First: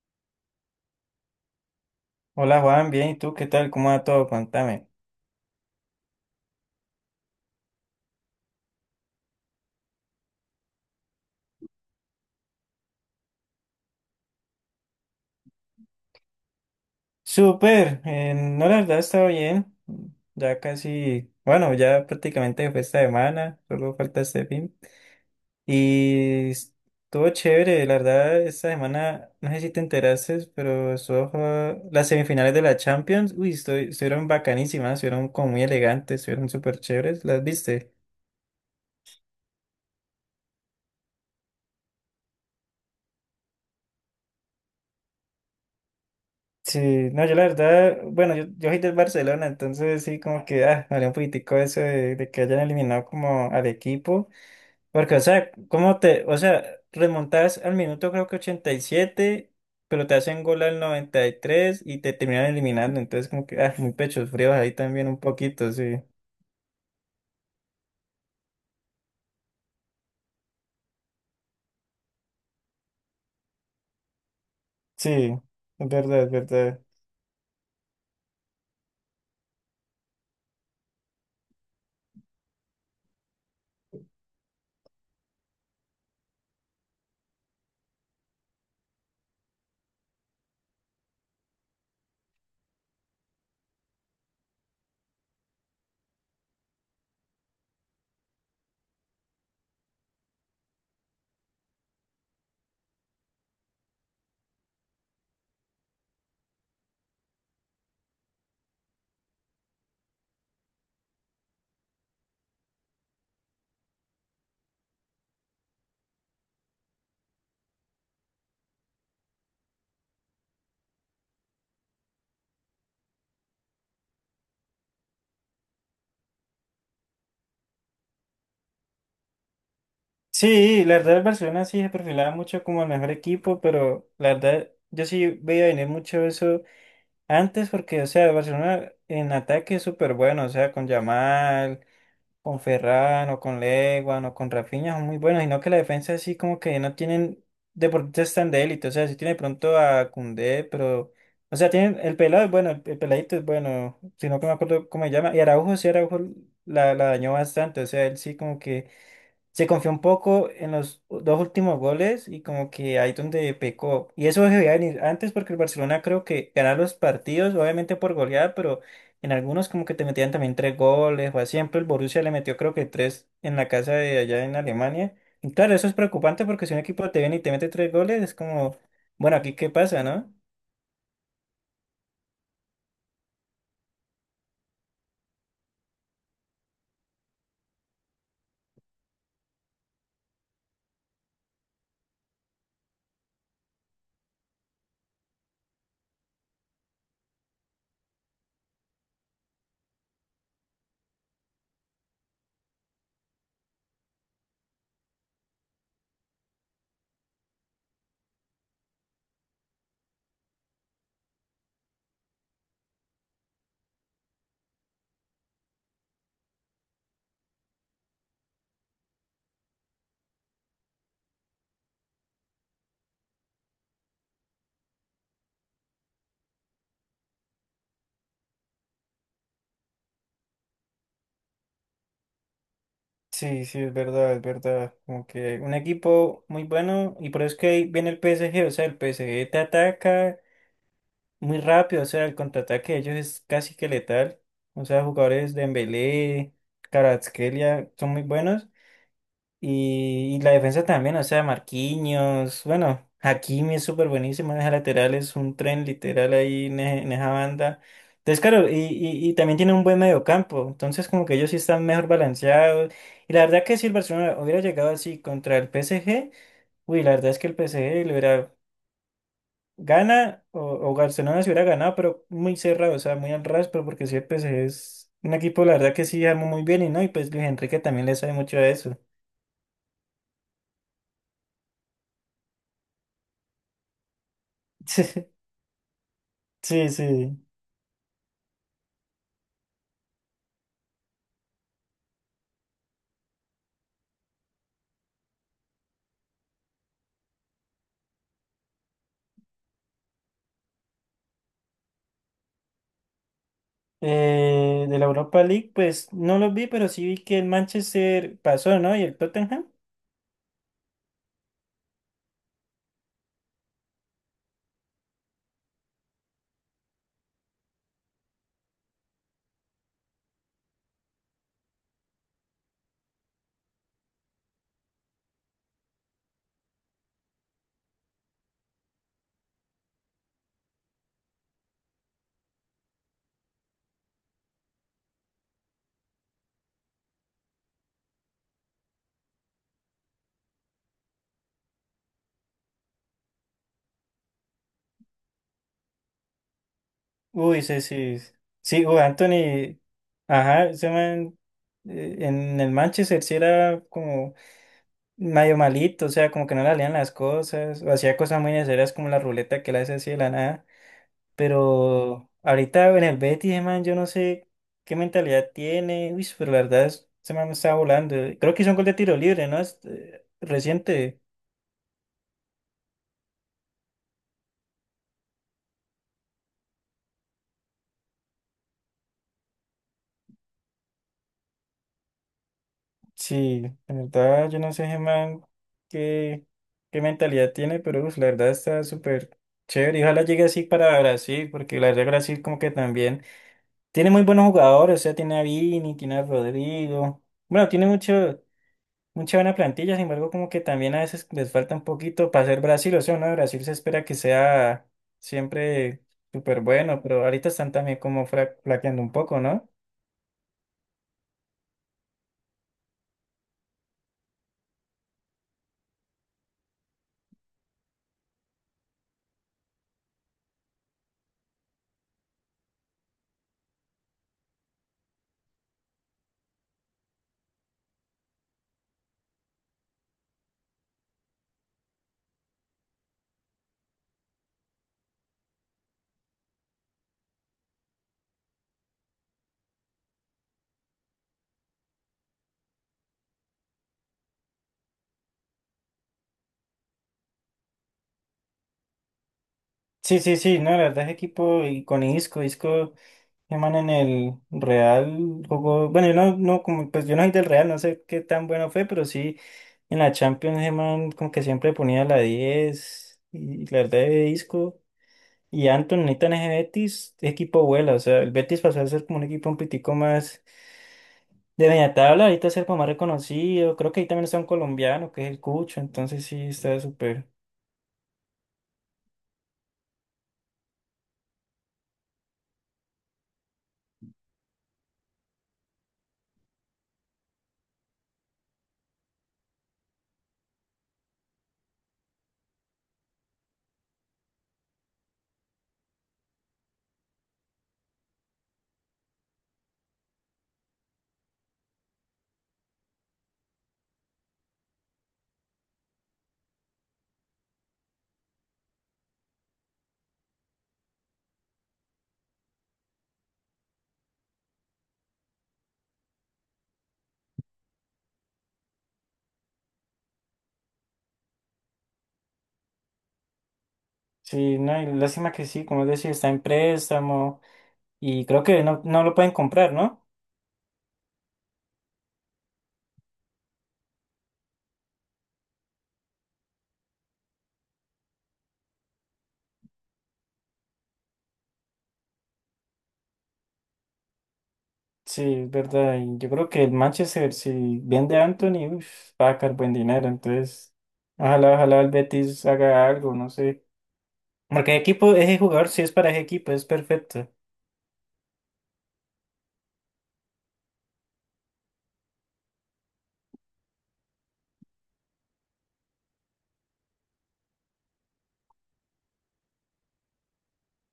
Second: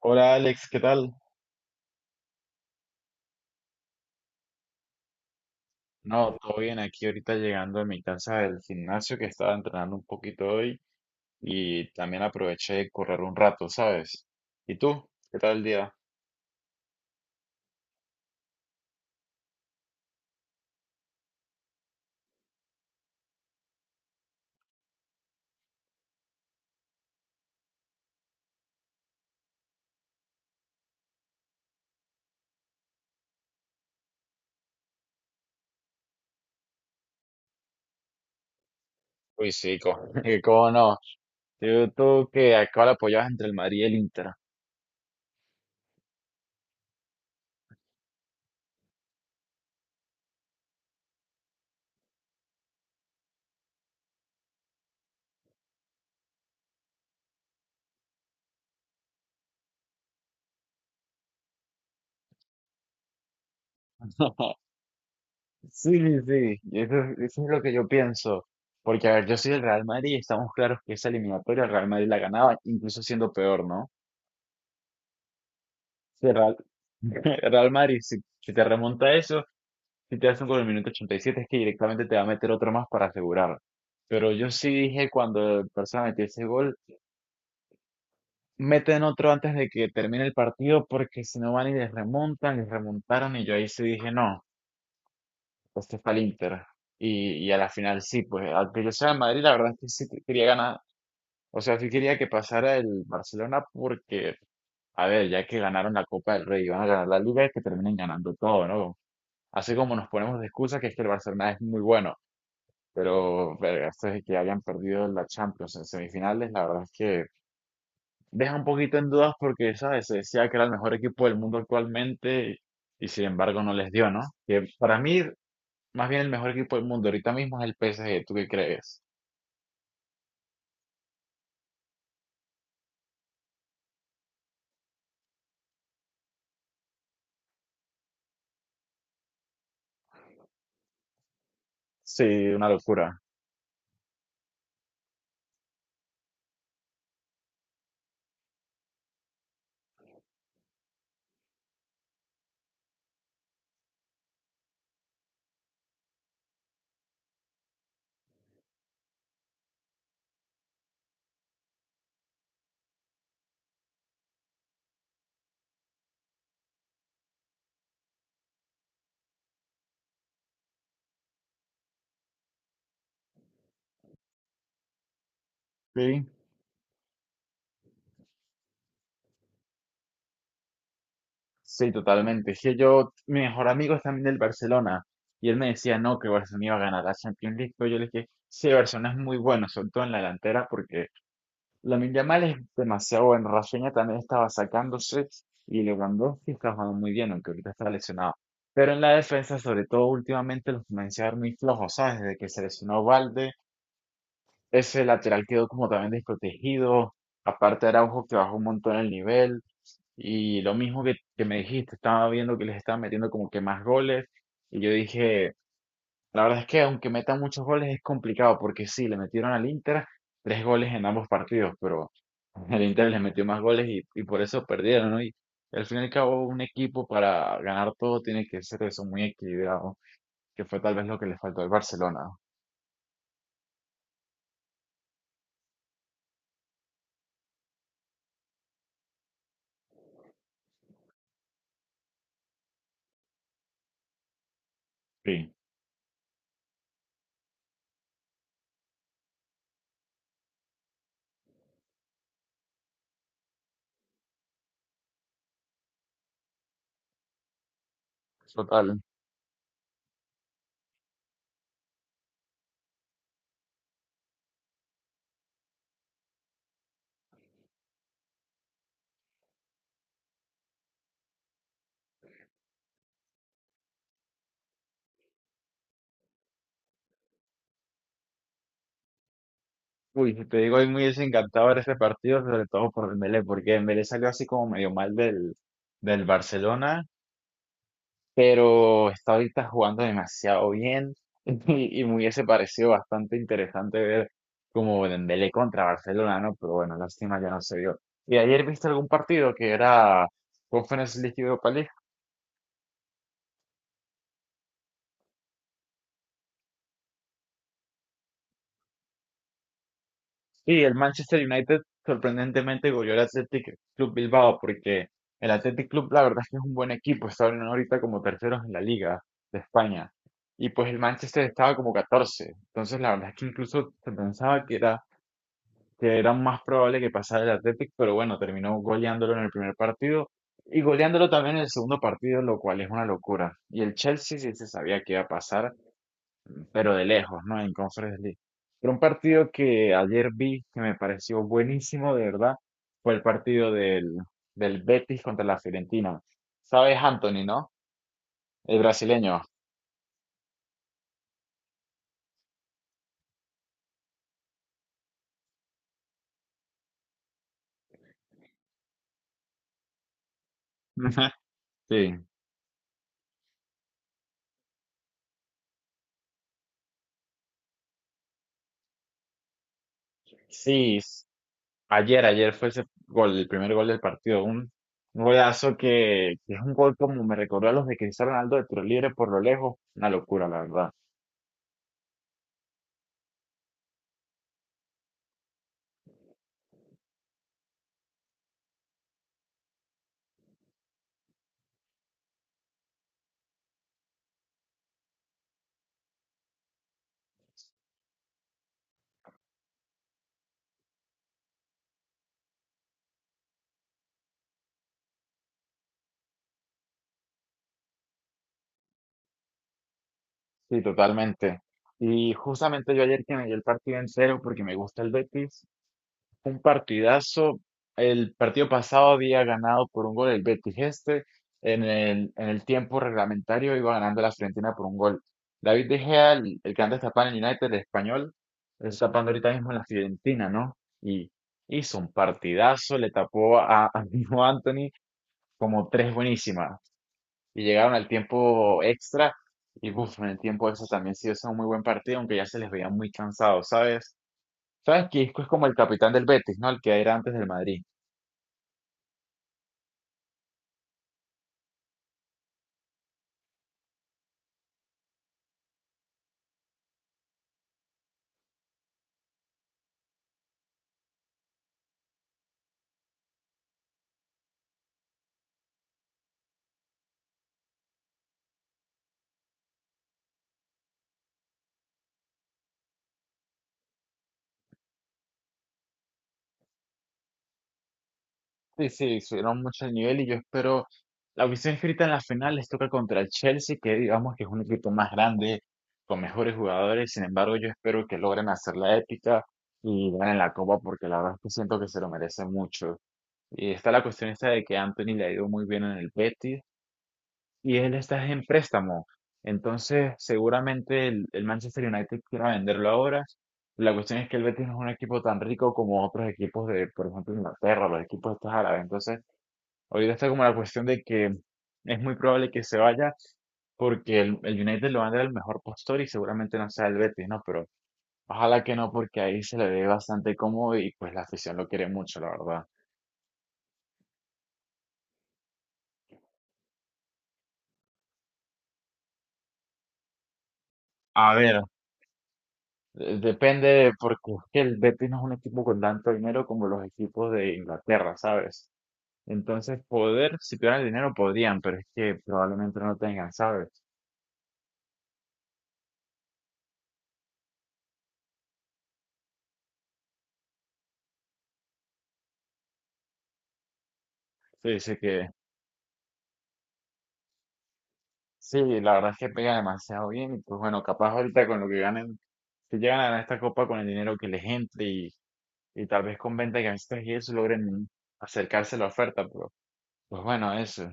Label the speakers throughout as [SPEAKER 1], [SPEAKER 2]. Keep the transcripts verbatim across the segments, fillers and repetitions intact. [SPEAKER 1] Hola Alex, ¿qué tal?
[SPEAKER 2] Hola Juan, bien, ¿y tú qué tal? ¿Cómo va todo? Cuéntame.
[SPEAKER 1] No, todo bien aquí ahorita llegando a mi casa del gimnasio que estaba entrenando un poquito hoy y también aproveché de correr un rato, ¿sabes? ¿Y tú? ¿Qué tal el día?
[SPEAKER 2] Súper, eh, no, la verdad estaba bien, ya casi, bueno, ya prácticamente fue esta semana, solo falta este fin. Y estuvo chévere, la verdad, esta semana, no sé si te enteraste, pero estuvo, jugada- las semifinales de la Champions, uy, estu- estuvieron bacanísimas, estuvieron como muy elegantes, estuvieron súper chéveres, ¿las viste?
[SPEAKER 1] Uy, sí, co- ¿cómo no? Tú, tú que acá la apoyabas entre el Madrid y el Inter.
[SPEAKER 2] Sí, no, yo la verdad, bueno, yo, yo soy del Barcelona, entonces sí, como que, ah, me dolió un poquitico eso de, de que hayan eliminado como al equipo, porque, o sea, ¿cómo te, o sea, remontás al minuto creo que ochenta y siete, pero te hacen gol al noventa y tres y tres y te terminan eliminando, entonces como que, ah, muy pechos fríos ahí también un poquito,
[SPEAKER 1] Sí,
[SPEAKER 2] sí,
[SPEAKER 1] sí, sí, y eso, es- eso es lo que yo pienso. Porque, a ver, yo soy del Real Madrid y estamos claros que esa eliminatoria el Real Madrid la ganaba, incluso siendo peor, ¿no?
[SPEAKER 2] sí, es verdad,
[SPEAKER 1] Si
[SPEAKER 2] es
[SPEAKER 1] el Real,
[SPEAKER 2] verdad.
[SPEAKER 1] el Real Madrid, si, si te remonta eso, si te hacen con el minuto ochenta y siete es que directamente te va a meter otro más para asegurar. Pero yo sí dije cuando el Barça metió ese gol, meten otro antes de que termine el partido porque si no van y les remontan, les remontaron y yo ahí sí dije, no, este es para el Inter. Y, y a la final sí, pues aunque yo sea de Madrid, la verdad es que sí que- quería ganar, o sea, sí quería que pasara el Barcelona porque, a ver, ya que ganaron la Copa del Rey y van a ganar la Liga, es que terminen ganando todo, ¿no? Así como nos ponemos de excusa que es que el Barcelona es muy bueno. Pero, verga, esto de que hayan perdido la Champions en semifinales, la verdad es que deja un poquito en dudas porque, ¿sabes? Se decía que era el mejor equipo del mundo actualmente y, sin embargo, no les dio, ¿no? Que para mí, más bien el mejor equipo del mundo ahorita mismo es el P S G, ¿tú qué crees?
[SPEAKER 2] Sí, la verdad el Barcelona sí se perfilaba mucho como el mejor equipo, pero la verdad yo sí veía venir mucho eso antes porque, o sea, el Barcelona en ataque es súper bueno, o sea, con Yamal,
[SPEAKER 1] Sí,
[SPEAKER 2] con
[SPEAKER 1] una locura.
[SPEAKER 2] Ferran, o con Leguan, o con Rafinha son muy buenos, sino que la defensa así como que no tienen deportistas tan de élite, o sea, sí tiene de pronto a Koundé, pero, o sea, tienen, el pelado es bueno, el, el peladito es bueno, sino que no me acuerdo cómo se llama, y Araujo, sí, Araujo la, la dañó bastante, o sea, él sí como que se confió un poco en los dos últimos goles y como que ahí donde pecó. Y eso debía venir antes porque el Barcelona creo que ganaba los partidos, obviamente por goleada, pero en algunos como que te metían también tres goles o así. Siempre el Borussia le metió creo que tres en la casa de allá en Alemania. Y claro, eso es
[SPEAKER 1] Sí.
[SPEAKER 2] preocupante porque si un equipo te viene y te mete tres goles es como, bueno, aquí qué pasa, ¿no?
[SPEAKER 1] Sí, totalmente. Es que yo, mi mejor amigo es también del Barcelona y él me decía, no, que Barcelona iba a ganar la Champions League, pero yo le dije, sí, Barcelona es muy bueno, sobre todo en la delantera porque Lamine Yamal es demasiado buen. Rafinha también estaba sacándose y Lewandowski está jugando muy bien, aunque ahorita está lesionado. Pero en la defensa, sobre todo últimamente, los comencé a ver muy flojos, ¿sabes? Desde que se lesionó Valde, ese lateral quedó como también desprotegido. Aparte Araujo que bajó un montón el nivel. Y lo mismo que, que me dijiste, estaba viendo que les estaban metiendo como que más goles. Y yo dije, la verdad es que aunque metan muchos goles es complicado, porque sí, le metieron al Inter tres goles en ambos partidos, pero el Inter les metió más goles y, y por eso perdieron, ¿no? Y al fin y al cabo, un equipo para ganar todo tiene que ser eso, muy equilibrado, que fue tal vez lo que le faltó al Barcelona.
[SPEAKER 2] Sí, sí, es verdad, es verdad. Como que un equipo muy bueno y por eso es que ahí viene el P S G, o sea, el P S G te ataca muy rápido, o sea, el contraataque de ellos es casi que letal. O sea,
[SPEAKER 1] Sí.
[SPEAKER 2] jugadores de Dembélé, Kvaratskhelia son muy buenos. Y, y la defensa también, o sea, Marquinhos, bueno, Hakimi es súper buenísimo, esa lateral es un tren literal ahí en, e- en esa banda. Entonces, claro, y,
[SPEAKER 1] Total.
[SPEAKER 2] y, y también tiene un buen mediocampo, entonces como que ellos sí están mejor balanceados. Y la verdad que si el Barcelona hubiera llegado así contra el P S G, uy, la verdad es que el P S G le hubiera gana o, o Barcelona se hubiera ganado, pero muy cerrado, o sea, muy al ras, pero porque sí, el P S G es un equipo, la verdad que sí armó muy bien y no, y pues Luis Enrique también le sabe mucho a eso.
[SPEAKER 1] Uy, si te digo, hoy muy desencantado desencantador ese partido, sobre todo por Dembélé, porque Dembélé salió así como medio mal del, del
[SPEAKER 2] Sí,
[SPEAKER 1] Barcelona
[SPEAKER 2] sí.
[SPEAKER 1] pero está ahorita jugando demasiado bien y, y me hubiese parecido bastante interesante ver como Dembélé contra Barcelona, ¿no? Pero bueno, lástima ya no se dio. ¿Y ayer viste algún partido que era Conference League y Europa League?
[SPEAKER 2] Eh, de la Europa League, pues no los vi, pero sí vi que el Manchester pasó, ¿no? Y el Tottenham.
[SPEAKER 1] Sí, el Manchester United sorprendentemente goleó al Athletic Club Bilbao porque el Athletic Club la verdad es que es un buen equipo, está ahorita como terceros en la liga de España. Y pues el Manchester estaba como catorce. Entonces la verdad es que incluso se pensaba que era que era más probable que pasara el Athletic, pero bueno, terminó goleándolo en el primer partido y goleándolo también en el segundo partido, lo cual es una locura. Y el Chelsea sí se sabía que iba a pasar, pero de lejos, ¿no? En Conference League. Pero un partido que ayer vi que me pareció buenísimo, de verdad, fue el partido del, del Betis contra la Fiorentina. ¿Sabes, Anthony,
[SPEAKER 2] Uy,
[SPEAKER 1] no?
[SPEAKER 2] sí, sí.
[SPEAKER 1] El
[SPEAKER 2] Sí, uy,
[SPEAKER 1] brasileño.
[SPEAKER 2] Anthony. Ajá, ese man, eh, en el Manchester sí era como medio malito, o sea, como que no le salían las cosas, o hacía cosas muy necesarias como la ruleta que le hace así de la nada.
[SPEAKER 1] Sí.
[SPEAKER 2] Pero ahorita en el Betis, ese man, yo no sé qué mentalidad tiene. Uy, pero la verdad, es- ese man está volando. Creo que hizo un gol de tiro libre, ¿no? Es, eh,
[SPEAKER 1] Sí,
[SPEAKER 2] reciente.
[SPEAKER 1] Ayer, ayer fue ese gol, el primer gol del partido. Un, un golazo que, que es un gol como me recordó a los de Cristiano Ronaldo de tiro libre por lo lejos. Una locura, la verdad.
[SPEAKER 2] Sí, la verdad, yo no sé, ese man, qué, qué mentalidad tiene, pero uf, la verdad está súper chévere. Y ojalá llegue así para Brasil, porque la verdad, Brasil, como que también tiene muy buenos jugadores. O sea, tiene a Vini, tiene a Rodrigo. Bueno, tiene mucho. Mucha buena plantilla, sin embargo, como que también a veces les falta un poquito para ser Brasil, o sea, ¿no? Brasil se espera que sea siempre súper bueno, pero ahorita están también como fra- flaqueando un poco, ¿no?
[SPEAKER 1] Sí, totalmente. Y justamente yo ayer que me dio el partido en cero porque me gusta el Betis, un partidazo. El partido pasado había ganado por un gol el Betis este. En el, en el tiempo reglamentario iba ganando la Fiorentina por un gol. David De Gea, el, el que antes tapaba en el United, el español, está tapando ahorita mismo en la Fiorentina, ¿no? Y hizo un partidazo, le tapó a, a mismo Anthony como tres buenísimas. Y llegaron al tiempo extra. Y uf, en el tiempo extra también sí hizo un muy buen partido, aunque ya se les veía muy cansados, ¿sabes? Sabes que Isco es como el capitán del Betis, ¿no? El que era antes del Madrid.
[SPEAKER 2] Sí, sí, sí, no, la verdad es equipo y con Isco, Isco, llaman en el Real, jugó, bueno, yo no, no, como, pues yo no soy del Real, no sé qué tan bueno fue, pero sí, en la Champions, Germán como que siempre ponía la diez y la verdad de Isco. Y Anton Nathan en ese Betis, equipo vuela, o sea, el Betis pasó a ser como un equipo un pitico más de media tabla, ahorita es el como más reconocido, creo que ahí también está un colombiano, que es el Cucho, entonces sí, está súper,
[SPEAKER 1] Sí, sí, subieron mucho el nivel y yo espero. La audición escrita en la final les toca contra el Chelsea, que digamos que es un equipo más grande, con mejores jugadores. Sin embargo, yo espero que logren hacer la épica y ganen la copa, porque la verdad es que siento que se lo merecen mucho. Y está la cuestión esta de que Anthony le ha ido muy bien en el Betis y él está en préstamo. Entonces, seguramente el, el Manchester United quiera venderlo ahora. La cuestión es que el Betis no es un equipo tan rico como otros equipos de, por ejemplo, Inglaterra, los equipos estos árabes. Entonces, ahorita está como la cuestión de que es muy probable que se vaya porque el, el United lo va a dar el mejor postor y seguramente no sea el Betis, ¿no? Pero ojalá que no, porque ahí se le ve bastante cómodo y pues la afición lo quiere mucho, la verdad.
[SPEAKER 2] sí, no, y lástima que sí, como decía, está en préstamo, y creo que no, no lo pueden comprar, ¿no?
[SPEAKER 1] A ver, Eh, depende, porque es que el Betis no es un equipo con tanto dinero como los equipos de Inglaterra, ¿sabes? Entonces, poder, si tuvieran el dinero, podrían, pero es que probablemente no tengan, ¿sabes?
[SPEAKER 2] Sí, es verdad, y yo creo que el Manchester, si vende a Anthony, uf, va a sacar buen dinero, entonces, ojalá, ojalá el Betis haga algo, no sé,
[SPEAKER 1] Se
[SPEAKER 2] porque el
[SPEAKER 1] dice
[SPEAKER 2] equipo,
[SPEAKER 1] que
[SPEAKER 2] ese jugador sí es para ese equipo, es perfecto.
[SPEAKER 1] sí, la verdad es que pega demasiado bien, y pues bueno, capaz ahorita con lo que ganen, si llegan a ganar esta copa con el dinero que les entre y, y tal vez con venta de camisetas y eso logren acercarse a la oferta, pero pues bueno, eso.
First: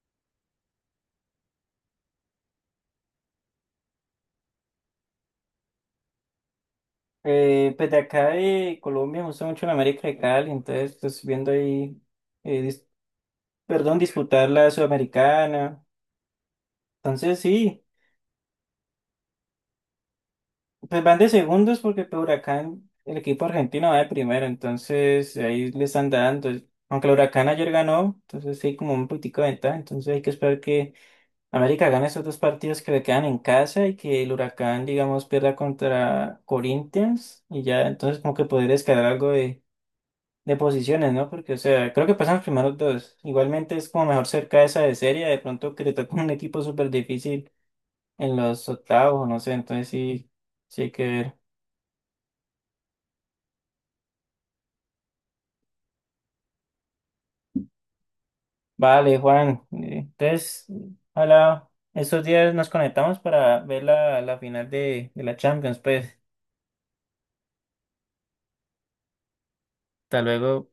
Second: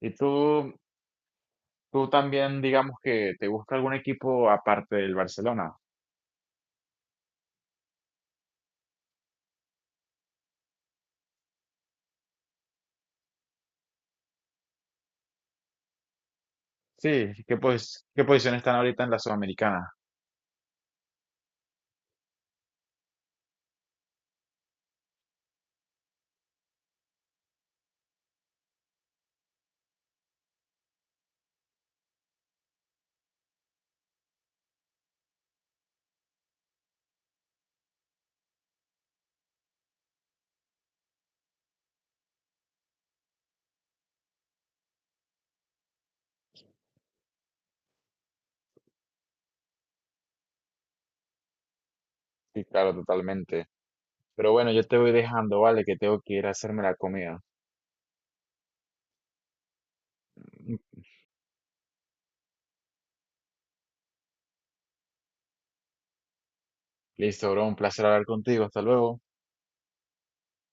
[SPEAKER 1] ¿Y tú, tú también, digamos que te gusta algún equipo aparte del Barcelona?
[SPEAKER 2] Eh, pues de acá de Colombia me gusta mucho la América de Cali, entonces pues viendo ahí, eh, dis- perdón, disputar la Sudamericana.
[SPEAKER 1] Sí,
[SPEAKER 2] Entonces
[SPEAKER 1] ¿qué,
[SPEAKER 2] sí,
[SPEAKER 1] pues, qué posición están ahorita en la Sudamericana?
[SPEAKER 2] pues van de segundos porque por Huracán, el equipo argentino va de primero, entonces ahí le están dando. Aunque el Huracán ayer ganó, entonces sí, como un poquitico de ventaja, entonces hay que esperar que América gane esos dos partidos que le quedan en casa y que el Huracán, digamos, pierda contra Corinthians y ya, entonces como que poder escalar algo de posiciones, ¿no? Porque, o sea, creo que pasan los primeros dos. Igualmente es como mejor cerca esa de serie, de pronto que le toca un equipo súper difícil en los octavos, no sé, entonces sí, sí hay que ver.
[SPEAKER 1] Sí, claro, totalmente. Pero bueno, yo te voy dejando, vale, que tengo que ir a hacerme la comida.
[SPEAKER 2] Vale, Juan, eh, entonces, hola, estos días nos conectamos para ver la, la final de, de la Champions, pues,
[SPEAKER 1] Listo, bro, un placer hablar contigo. Hasta luego.
[SPEAKER 2] hasta luego.